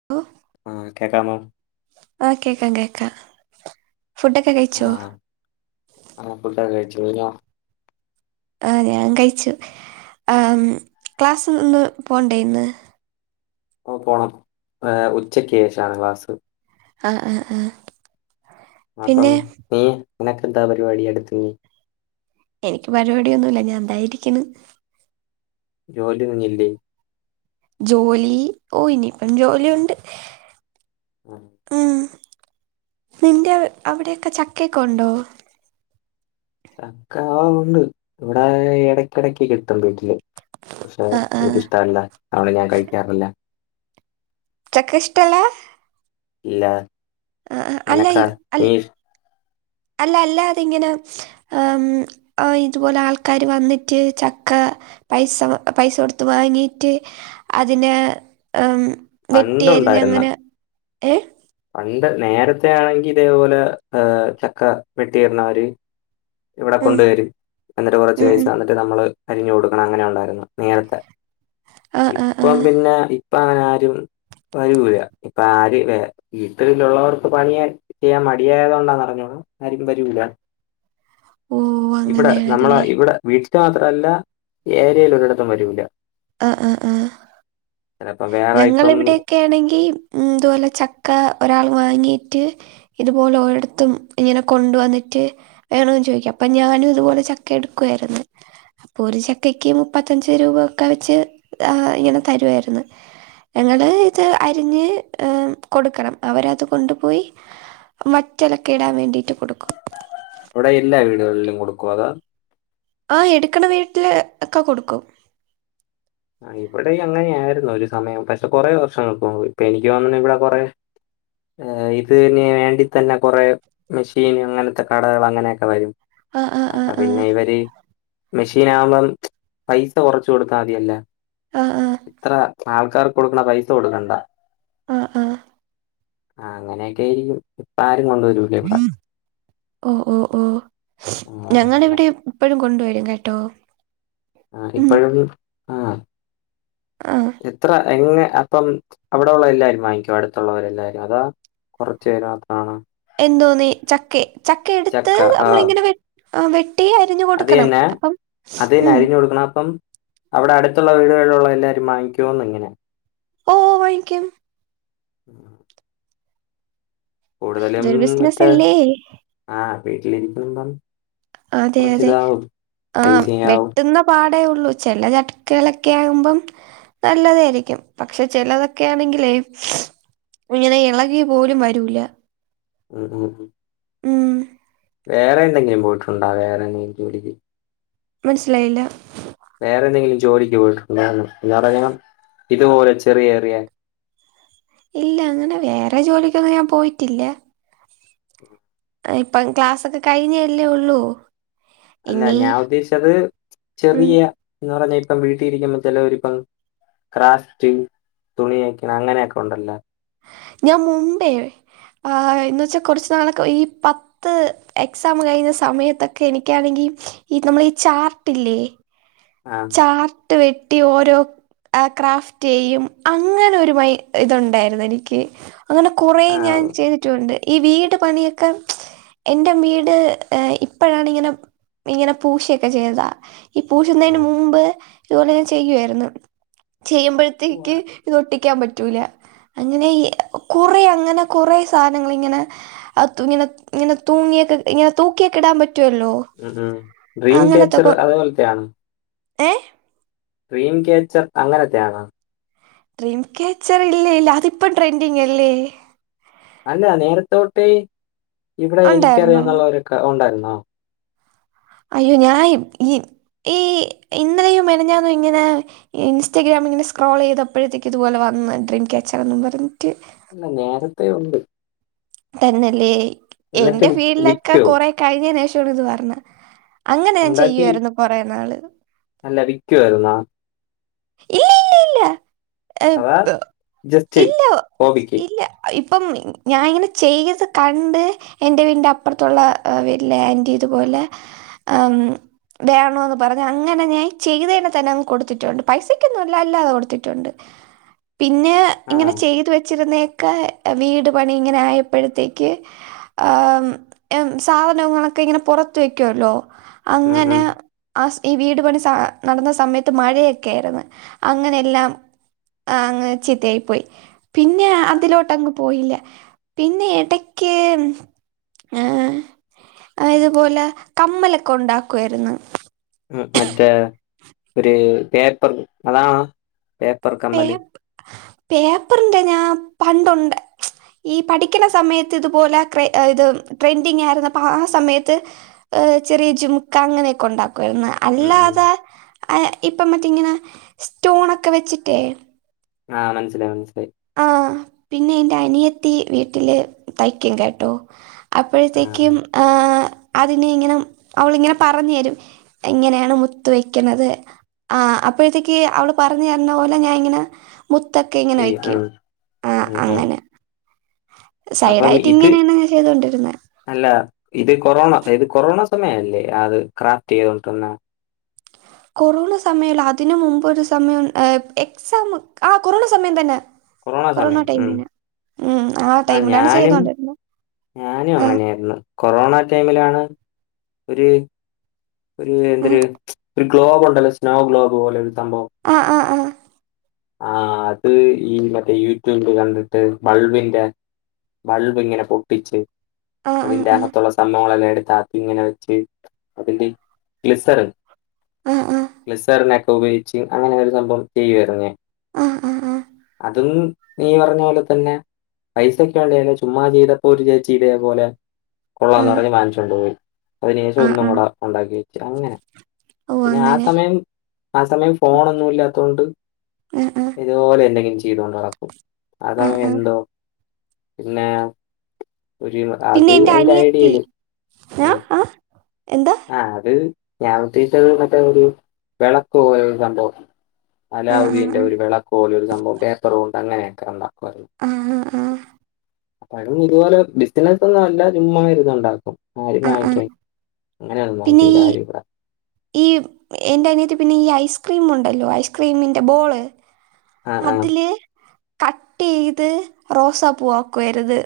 [unintelligible] ആഹ് കേൾക്കാമോ ആഹ് കേക്കാം കേക്കാം ഫുഡൊക്കെ കഴിച്ചോ ആഹ് ആഹ് ഫുഡൊക്കെ കഴിച്ചു കഴിഞ്ഞോ ആഹ് ഞാൻ കഴിച്ചു ആഹ് ക്ലാസിന് ഇന്ന് പോണ്ടേ ഇന്ന് പോണം ഏഹ് ഉച്ചക്ക് ശേഷാണ് ക്ലാസ് ആഹ് ആഹ് ആഹ് അപ്പം നീ നിനക്ക് എന്താ പരിപാടി അടുത്തത് എനിക്ക് പരിപാടിയൊന്നുമില്ല ഞാൻ തായിരിക്കുന്നു ജോലിയൊന്നും ഇല്ലേ ജോലി ഓ ഇനി ഇപ്പം ജോലിയുണ്ട് അഹ് ഉം. നിന്റെ വ് അവ്ടെ യൊക്കെ ചക്കക്കെ ഉണ്ടോ? ചക്ക ആഹ് ഉണ്ട്. ഇവടെ എടക്കിടക്ക് കിട്ടും വീട്ട്ല്. പക്ഷെ ആ ആ ഇൻക്കിഷ്ടല്ല. അതോണ്ട് ഞാൻ കഴിക്കാറില്ല. ചക്ക ഇഷ്ടല്ലാ ഇല്ലാ ആഹ് ആഹ് അല്ല ഇ അൽ അല്ല അല്ലാതെ ഇങ്ങനെ ആഹ് മ് ആഓയ് ഇത്പോലെ ആൾക്കാര് വന്നിട്ട് ചക്കാ പൈസ മ പൈസ കൊട്ത്ത് വാങ്ങീയിട്ട് അതിനെ ഉം വെട്ടി അരിഞ്ഞ് പണ്ടുണ്ടായിരുന്ന അങ്ങനെ ഏഹ് പണ്ട് നേരത്തെ ആണെങ്കി ഇതേപോലെ ഏഹ് ചക്ക വെട്ടി ഇട്ണോര് ഇവ്ടെ ഉം കൊണ്ട് വരും. എന്നിട്ട് കുറച്ച് ഉം പൈസ ഉം എന്ന്ട്ട് നമ്മള് അരിഞ്ഞ് കൊടുക്കണം അങ്ങനെ ഉണ്ടായിരുന്നു നേരത്തെ. ആഹ് ആഹ് ഇപ്പം ആഹ് പിന്നെ ഇപ്പഅങ്ങനെ ആരും വരൂല. ഇപ്പം ആര് വെരാ വീട്ടില് ലുള്ളവർക്ക് പണിയ ചെയ്യാൻ മടിയായത്കൊണ്ടാന്നറിഞ്ഞൂടാ ആരും വരൂല. ഓ ഇവ്ടെ നമ്മളെ അങ്ങനെയാണല്ലേ ഇവ്ടെ വീട്ട്ത്തെ മാത്രല്ല ഏര്യയില് ഒരിടത്തും വരൂല. ആഹ് ആഹ് ആഹ് ചിലപ്പം വേറെ ഞങ്ങള് ഇപ്പം ഇവിടെക്കെ ആണെങ്കീ മ് ത്പോലെ ചക്ക ഒരാള് വാങ്ങിട്ട് ഇതുപോലെ ഒരിടത്തും ഇങ്ങനെ കൊണ്ട് വന്നിട്ട് വേണോന്ന് ചോദിക്കാം. അപ്പൊ ഞാനും തുപോലെ ചക്ക എടുക്കുആയിരുന്നു. ഒരു ചക്കയ്ക്ക് മുപ്പത്തഞ്ച് രൂപ ഒക്കെ വെച്ച് ആഹ് ഇങ്ങനെ തരുവായിരുന്നു. ഞങ്ങള് ഇത് അരിഞ്ഞ് ഏഹ് കൊടുക്കണം. അവരത് കൊണ്ടുപോയി വറ്റെലൊക്കെ ഇടാം വേണ്ടിട്ട് കൊടുക്കും. അവ്ടെ എല്ലാ വീടുകളിലും കൊടുക്കോ അതോ ആഹ് എട്ക്കണ വീട്ട്‌ല് ഒക്കെ കൊടുക്കും. ആഹ് ഇവടെയും അങ്ങനെയാ യിരുന്നു ഒരു സമയം. പക്ഷെ കൊറേ വർഷങ്ങൾക്ക് മുൻപ് ഇപ്പൊ എനിക്ക് തോന്നുന്നെ ഇവ്ടെ കൊറേ ഏഹ് ഇത് ന് വേണ്ടി തന്നെ കൊറേ മെഷീന് അങ്ങൻത്തെ കടകള് അങ്ങനെയൊക്കെ വരും. ആഹ് ആഹ് അപ്പൊ ആഹ് പിന്നെ ആഹ് ഇവര് മെഷീനാ കുമ്പം പൈസ കൊറച്ച് കൊടുത്താ മതിയല്ലാ ആഹ് ആഹ് ഇത്ര ആൾക്കാർക്ക് കൊട്ക്ക്ണ പൈസ കൊട്ക്കണ്ടാ. ആഹ് ആഹ് ആഹ് അങ്ങനെയൊക്കെയായിരിക്കും പ്പാ ആരും കൊണ്ട് വരൂ ഓഹ് ഓഹ് ഓഹ് ആ, ഞങ്ങടെ അങ്ങനെ ഇവ്ടെ യും പ്പഴും കൊണ്ട് വരും കേട്ടോ ആഹ് ഉം. ഇപ്പെഴും ആഹ് ആഹ്. എത്ര എങ്ങെ അപ്പം അവ്ടോള്ള എല്ലാരും വാങ്ങിക്കോ അട്ത്തുള്ളവരെല്ലാവാരും അതാ കൊറച്ച പേര് മാത്രമാണോ? എന്തോന്ന് ചക്കെ ചക്കെ എട്ത്ത് ചക്ക ആ അമ്മളിങ്ങനെ വെ ആഹ് വെ അത് എന്നെ. അത് എന്നെ ഉം. അരിഞ്ഞു കൊടുക്കണം അപ്പം അവ്ടെ അട്ത്തുള്ള വീടുകളിലുള്ള എല്ലാവരും വാങ്ങിക്കോന്ന് ഇങ്ങനെ ഓഹ് വാങ്ങിക്കും ഉം കൂടുതലും ഇതൊരു ഇങ്ങൻ ത്തെ ബിസിനസ്സല്ലേ? ആഹ് വീട്ടിലിരിക്കുമ്പം അതെ കുറച്ച് അതെ ഇതാവും ആഹ് പൈസയാവും വെട്ട്ന്ന പാടേ ഉള്ളൂ. ചെല ചക്കെ കളൊക്കെ ആകുമ്പം നല്ലതായിരിക്കും. പക്ഷെ ചെലതൊക്കെയാണെങ്കിലെ വീളെ ഇളകി പോലും വരൂല ഉം ഉംഉം ഉം വേറെവെടടേങ്കിലും പോയിട്ടുണ്ടാ വേറെ എന്തെങ്കിലും ജോലിക്ക് മനസ്സിലായില്ല വേറെ എന്തെങ്കിലും ജോലിക്ക് പോയിട്ടുണ്ടോന്ന് എന്ന് പറഞ്ഞ ഇതുപോലെ ചെറിയെറിയ ഇല്ല അങ്ങനെ വേറെ ജോലിക്കൊന്നും ഞാൻ പോയിട്ടില്ല ഉം ദാ ഇപ്പം ക്ലാസ്സൊക്കെ കഴിഞ്ഞല്ലേ ഉള്ളൂ അല്ല ഇനി ഞാൻ ഉദ്ദേശിച്ചത് ഉം ചെറിയ എന്ന് പറഞ്ഞാ ഇപ്പം വീട്ടിലിരിക്കുന്ന ചെലൊരിപ്പം ക്രാഫ്റ്റ് തുണി തയ്ക്കിണ അങ്ങനെയൊക്കെ ഒണ്ടല്ലോ ഞാൻ മുമ്പേ ആ എന്ന് വെച്ചാ കുറച്ച് നാളൊക്കെ ഈ പത്ത് ത്ത് എക്സാം കഴിഞ്ഞ സമയത്തൊക്കെ എനിക്കാണെങ്കി ഈ നമ്മളെ ഈ ചാർട്ടില്ലേ? ആ ആർട്ട് വെട്ടി ഓരോ ആ ക്രാഫ്റ്റെയ്യും അങ്ങനെ ഒരു മൈ ഇതുണ്ടായിരുന്നു എനിക്ക്. അങ്ങനെ കൊറേ ആ ഞാൻ ചെയ്ത് ട്ടുണ്ട് ഈ വീട് പണിയൊക്കെ എൻ്റെ വീട് ഇപ്പോഴാണിങ്ങനെ ഇങ്ങനെ പൂശിയൊക്കെ ചെയ്തതാ ഈ പൂശുന്നതിന് ആ മുമ്പ് ഇതുപോലെ ഞാൻ ചെയ്യുവാരുന്നു ചെയ്യുമ്പോഴത്തേക്ക് ഇതൊട്ടിക്കാൻ പറ്റൂല അങ്ങനെ ഈ കൊറ അങ്ങനെ കൊറ സാനങ്ങള് ഇങ്ങനെ അ തു ഇങ്ങനെ ഇങ്ങനെ തൂങ്ങിയൊക്കെ ഇങ്ങനെ തൂക്കിയൊക്കെ ഇടാൻ പറ്റുവല്ലോ ഉം ഉം ഡ്രീം കാച്ചർ അതേപോലെത്തെയാണ് ഏ ട്രീം കേച്ചർ അങ്ങനത്തെയാണോ? ഡ്രീം ക്യാച്ചർ ഇല്ലേ ഇല്ല അതിപ്പം ട്രെൻഡിങ് അല്ലേ അല്ല നേരത്തോട്ടേ ഇവിടെ ഉണ്ടായിരുന്നു എനിക്കറിയാന്നുള്ള ഒരു ഉണ്ടായിരുന്നോ? അയ്യോ ഞൻ ഇ ഈ ഇന്നലെയും മെനഞ്ഞാന്നും ഇങ്ങനെ ഇൻസ്റ്റാഗ്രാം ഇങ്ങനെ സ്ക്രോൾ ചെയ്തയ പ്പോഴത്തേക്ക് ഇതുപലെ വന്ന് ഡ്രീംക്യാച്ചറെന്നും പറഞ്ഞിട്ട് അല്ല നേരത്തെേ ഒണ്ട് തെന്നെല്ലേ എന്നിട്ട് എന്റെ വി- ഫീൽഡിലൊക്കെ വിക്കോ കൊറെ കഴിഞ്ഞേന് ശേഷമാണ് ഇത് പറഞ്ഞെ അങ്ങനെ ഞാൻ ഉണ്ടാക്കി ചെയ്യുവാരുന്നു കൊറേ നാള് ക്കുവായിരുന്നോ? ഇല്ലില്ലില്ല ഹെ അതാ പ്പൊ ജസ്റ്റ് ഇല്ല ഹോബിക്ക് ഇല്ല ഇപ്പം ഞാനിങ്ങനെ ചെയ്ത് കണ്ട് എന്റെ വീടിന്റെ അപ്പുറത്തുള്ള വീട്ടിലെ ആന്റി ഇതുപോലെ ആം വേണോന്ന് പറഞ്ഞ് അങ്ങനെ ഞാൻ ചെയ്തേനെ തന്നെ അങ്ങ് കൊടുത്തിട്ടുണ്ട് പൈസക്കൊന്നുഅല്ല അല്ലാതെ കൊടുത്തിട്ടുണ്ട് പിന്നെ ആ ഇങ്ങനെ ചെയ്ത് വെച്ചിരുന്നേ ക്കെ പ വീട് പണി ഇങ്ങനെ ആയപ്പോഴത്തേക്ക് ആം എ സാധനങ്ങളൊക്കെ ഇങ്ങനെ പൊറത്ത് വെക്കോല്ലോ ഉം ഉം അങ്ങനെ ഉം. ആസ് ഈ വീട് പണി സ നടന്ന സമയത്ത് മഴയെ ക്കേരുന്നു അങ്ങനെല്ലാം ആ അങ്ങനെ ചിത്തയായി പോയി പിന്നെ അതിലോട്ടങ്ങ് പോയില്ല. പിന്നെ എടക്ക് ഏ അത് ഇതുപോലെ കമ്മലൊക്കെ ഒണ്ടാക്കുവാരുന്നു. ഉം മറ്റേ ഒരു പേപ്പർ അതാണ് പേപ്പ്‌ പേപ്പറിന്റെ ഞാ പണ്ടുണ്ട് ഈ പഠിക്ക്‌ണ സമയത്ത് ഇതുപോലെ ക് ഇത് ട്രെൻഡിങ് ആയിരുന്നപ്പപ്പോ ആ സമയത്ത്. ഏഹ് ചെറിയജുമുക്ക അങ്ങനെയൊക്കെ ഉണ്ടാക്കൊയിരുന്നു ഉം ഉം. അല്ലാതെ ഇപ്പംമറ്റെഇങ്ങനെ സ്റ്റോണൊക്കെവെച്ചിട്ടേ ആഹ് മൻസ്സിലായി മൻസ്സിലായി ആഹ് പിന്നേയ് എന്റെഅനിയത്തി വീട്ടില് തയ്ക്ക്യുംകേട്ടോ ആഹ് അപ്പഴത്തേക്കും ആഹ് അതിനെഇങ്ങനെ അവളിങ്ങനെപറഞ്ഞരും എങ്ങനേണ് മുത്ത് വെക്കണത് ആ അപ്പോഴത്തേക്ക് അവള് പറഞ്ഞര്ണപോലെ ഞാഇങ്ങനെ മുത്തൊക്കെഇങ്ങനെവെക്ക്യും അഹ്ആഹ് ഇത് സൈഡായിട്ട്ങ്ങനേണ് ചെയ്തോണ്ടിരുന്നെ അല്ല ഇത്കൊറോണ ഇത്കൊറോണ സമയല്ലേ അത്ക്രാഫ്റ്റ്ചെയ്തോണ്ട്ന്ന കൊറോണസമയല്ല അതിന് മുമ്പോരു സമയം എക്സാംമൊക്ക ആ കൊറോണസമയംതന്നെ കൊറോണ സമയം. ഉം. കൊറോണടൈമില്ലെന്നേ ഉം ആ ആഹ് ടൈമിലാണ് ഞാനും ചെയ്തോണ്ടിരുന്നു ഞാനും അങ്ങനെയായിരുന്നു കൊറോണ ടൈമിലാണ് ഒര് ഒരു ആഹ് എന്തര് ഒര് ഗ്ലോബുണ്ടല്ലേ സ്നോഗ്ലോബ്പോലെ ഒരുസംഭവം ആഹ് ആഹ് അഹ് ആഹ് അത്ഈമറ്റേ യൂറ്റൂബില്കണ്ട്ട്ട് ബൾബിന്റെ ബൾബ് ഇങ്ങനെപൊട്ടിച്ച് ആഹ് ആഹ് അതിന്റെ അക ആഹ് ത്തുള്ളസമ്മോളൊല്ലാംഎടുത്ത്അകത് ഇങ്ങനെവെച്ച് അതിന്റെഗ്ലിസറ് ആഹ് ആഹ് ലിസർനൊക്ക ഉപയോഗിച്ചിങ് അങ്ങനെ ഒരുസംഭവം ചെയ്യായിരുന്നേ ഞാൻ ആഹആഹ്ആഹ് അതും നീപറഞ്ഞപോലെതന്നെ പൈസക്കയാളിലെ ചുമ്മാചെയ്തപ്പോ ഒരുചേച്ചിതേപോലെ ആ കൊള്ളാന്നറഞ്ഞ് വാങ്ങിച്ചോണ്ടുപോയി അയിന് ശേഷം ആ ഒന്നും ആ അങ്ങോട്ട് ആഹ് ഉണ്ടാക്കിവെച്ച് അങ്ങനെ ഓ അങ്ങനെ പിന്നെആസമയം ആസമയം ഫോനൊന്നുഇല്ലാത്തൊണ്ട് ആ ആ ഇതുപോലെ എന്തെങ്കിലും ചെയ്തോണ്ട് നടക്കും ആ ആ ആസമയംഎന്തോ പിന്നേ ഒരീമ പിന്നെ എന്റെ അനിയത്തി ന ഉം. ആഹ് എന്താ അത് ഞാൻഉദ്ദേശിച്ചത് മറ്റേഒരു വെളക്ക്പോലൊരുസംഭവം ആ ആ അലാവുദീന്റെ ആ ഒരുവിളക്കൊലൊര് സംഭവം പേപ്പറോൺത്തങ്ങനെ കണ്ടപറിം ആഹ് ആഹ് ഫനുംഇത്പോലെ ബിസ്റ്റ്ണസ് ഒന്നും അല്ല ചുമ്മയിരുന്നുണ്ടാക്കും ആര് ആ ആ വാങ്ങിക്ക്യാൻ പിന്നെ അങ്ങനെയൊന്നുവങ്ങിക്ക്യൂല ഈ ആരിബടെ [unintelligible] ഈ എന്റെഅനിയത്തി പിന്നെ ഈ ഐസ്ക്രീമുണ്ടല്ലോ ഐസ്ക്രീമിൻ്റെ ബോള് ആഹ് ആഹ്. അതില് കട്ടെയ്ത് റോസപൂവാക്കരുത്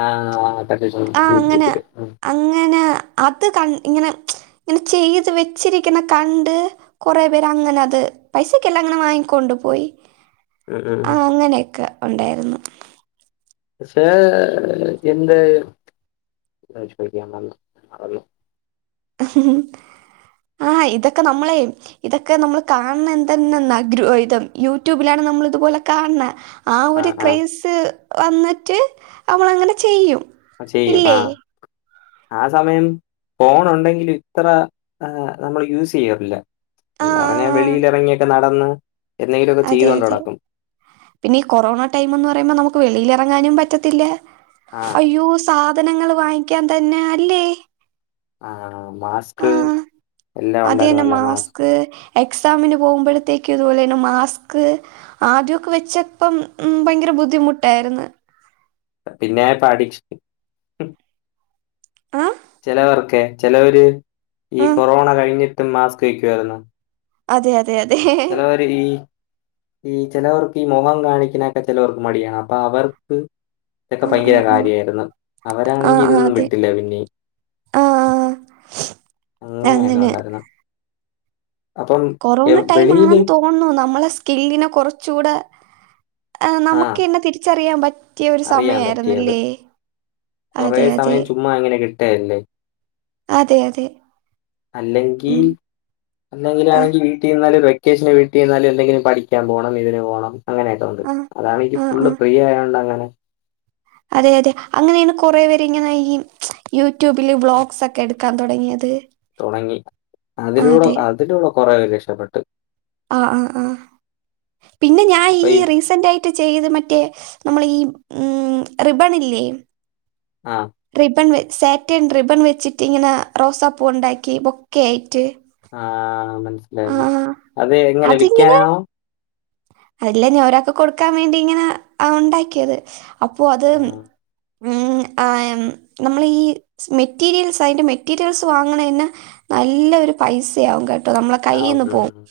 ആഹ് അ ആഹ്അങ്ങനെ അങ്ങനെ അത് ക ഇങ്ങനെ ഇങ്ങനെചെയ്ത് വെച്ചിരിക്ക്‌ന്നകണ്ട് കുറെ പേര്അങ്ങനെഅത് പൈസക്കെല്ലാം അങ്ങനെവാങ്ങിക്കൊണ്ട്പോയി ഉം ഉം ഉം. ആഹ് അങ്ങനെയൊക്കെ ഉണ്ടായിരുന്നു ക്ഷേ എന്ത്‌ അഹ്ചോയ്ക്യാമറന്നു ആഹ് ഇതൊക്കെന്നമ്മളേ ഇതൊക്കെനമ്മള്കാൺണേ എന്തന്നന്നാ ദ്രുവവൈതം യൂറ്റൂബിലാണ്നമ്മളിതുപോലെകാൺണേ ആ ഒര് ആഹ് ആഹ്. ക്രൈസ് വന്നിട്ട് അവളങ്ങനെചെയ്യും ചെയ്യും ആഹ് ആസമയംഫോൺഉണ്ടെങ്കിലും ഇത്ര നമ്മള് യൂസെയ്യാറില്ല ആഹ് ന്നറഞ്ഞ ആഹ് വെളീലെറങ്ങിട്ട് നടന്ന് എന്തെങ്കിലുമൊക്കെ അതെ ചെയ്തോണ്ട് അതെ നടക്കും. പിന്നെ ഈ കൊറോണടൈമന്ന് പറയുമ്പോ നമുക്ക് വെളിലെറങ്ങാനുംപറ്റത്തില്ല ആഹ് അയ്യോസ് സാധനങ്ങൾ വാങ്ങിക്കാൻ തന്നെ അല്ലേ ആ മാസ്ക് ആഹ് എല്ലാം അത് തന്നെ ഉണ്ടായിരുന്നല്ലോ മാസ്ക് [inaudible] എക്സാമിന് പോകുമ്പോഴത്തേക്ക് ഇതുപോലെ തന്നെ മാസ് ക്ക് ആദ്യമൊക്കെ വെച്ചപ്പം ഉം ഭയങ്കര ബുദ്ധിമുട്ടായിരുന്നു പിന്നെ പഠിച് ആ ചിലവർക്കെ ചിലവര് ഈ ആഹ് കൊറോണ കഴിഞ്ഞിട്ടും മാസ്ക് വയ്ക്കുവായിരുന്നു അതെ അതെ അതെ ഈ ഈ ചിലവർക്ക് ഈ മൊഖം കാണിക്കാനൊക്കെ ചിലവർക്ക് മടിയാണ് അപ്പൊ അവർ ഇതൊക്കെ ആഹ് പയ്യെ ആഹ് ആഹ് കാര്യായിരുന്നു. ആഹ് അവരാണെങ്കിൽ ആഹ് ഇതൊന്നും അതെ വെട്ടില്ല പിന്നെ ആഹ് ആഹ് അങ്ങനെയായിരുന്നു അങ്ങനെ ഉണ്ടായിരുന്നെ അപ്പം കൊറോണ ടൈം വെളിയില് ആണെന്ന് തോന്നുന്നു നമ്മളെ സ്കില്ലിനെ കുറച്ചൂടെ ആ നമുക്കെന്നെ തിരിച്ചറിയാൻ പറ്റിയ ഒരു അറിയാൻ പറ്റിയത്. സമയയാന്നില്ലേ കൊറേ സമയം ഉമ്മ അങ്ങെനെ തന്നെ അതെ അതെ അല്ലെങ്കി ഉം ആഹ് അല്ലെങ്കിലാണെങ്കിൽ വീട്ടിൽ നിന്നാലും വെ വെക്കേഷന് വീട്ടിനിന്നാല് എ ന്തങ്കിലും പഠിക്കാൻ പോണം ഇതിന് പോണം അങ്ങനെയായിട്ട് ആഹ് അതാണ് എനിക്ക് ആഹ് ഫുള്ള് ആഹ് ഫ്രീ ആയോണ്ട് അങ്ങനെ അതെ അതെ അങ്ങനെയാണ് കുറേ പേർ ഇങ്ങനെ ഈ യൂട്യൂബില് വ്ളോഗ്സ് ഒക്കെ എടുക്കാൻ തുടങ്ങിയത് തൊടങ്ങി ആ, അതിലൂടെ അതെ അതിലൂടെ കൊറേ പേര് രക്ഷപ്പെട്ട് ആഹ് ആഹ് ആഹ് പിന്നെ ഞാൻ ഈ റീസന്റ് ആയി ട്ട്ചെയ്ത് മറ്റേ നമ്മള് ഈ റിബ്ബണ് ഇല്ലേ ആഹ് റിബൺ സാറ്റേൺ റിബൺ വെച്ചിട്ട് ഇങ്ങനെ റോസപ്പൂ ഇണ്ടാക്കി ബൊക്കെ ആയിട്ട് ആഹ് ആ മനസിലായി അത് എങ്ങനെ അതിങ്ങനെ വിൽക്കാനാണോ അല്ല ഞാ ഒരാൾക്ക് കൊടുക്കാൻ വേണ്ടി ഇങ്ങനെ ഉണ്ടാക്കിയത് അപ്പൊ അത് ആ ഉം ആ ഉംനമ്മള് ഈ മെറ്റീരിയൽസ് അതിറെ മെറ്റീരിയൽസ് വാങ്ങണയിന്ന് നല്ലൊരു പൈസയാകും കേട്ടോ നമ്മളെ ആ, കയ്യീന്ന് പോവും ഉം.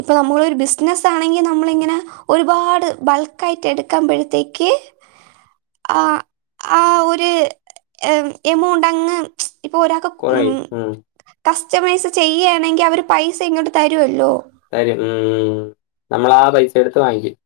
ഇപ്പൊ നമ്മളൊരു ബിസിനസ്‌ ആണെങ്കിൽ നമ്മളിങ്ങനെ ഒരുപാട് ബൾക്കാ ആയിട്ട് എടുക്കുമ്പഴത്തേക്ക് ആ ആ ഒരു എമൗണ്ട് അങ്ങ് ഇപ്പൊ ഒരാക്ക് ഉം കസ്റ്റമൈസ് ചെയ്യാണെങ്കി അവര് പൈസ ഇങ്ങോട്ട് തരോല്ലോ തരും ഉം നമ്മള് ആ പൈസ എടുത്ത് വാങ്ങിക്കും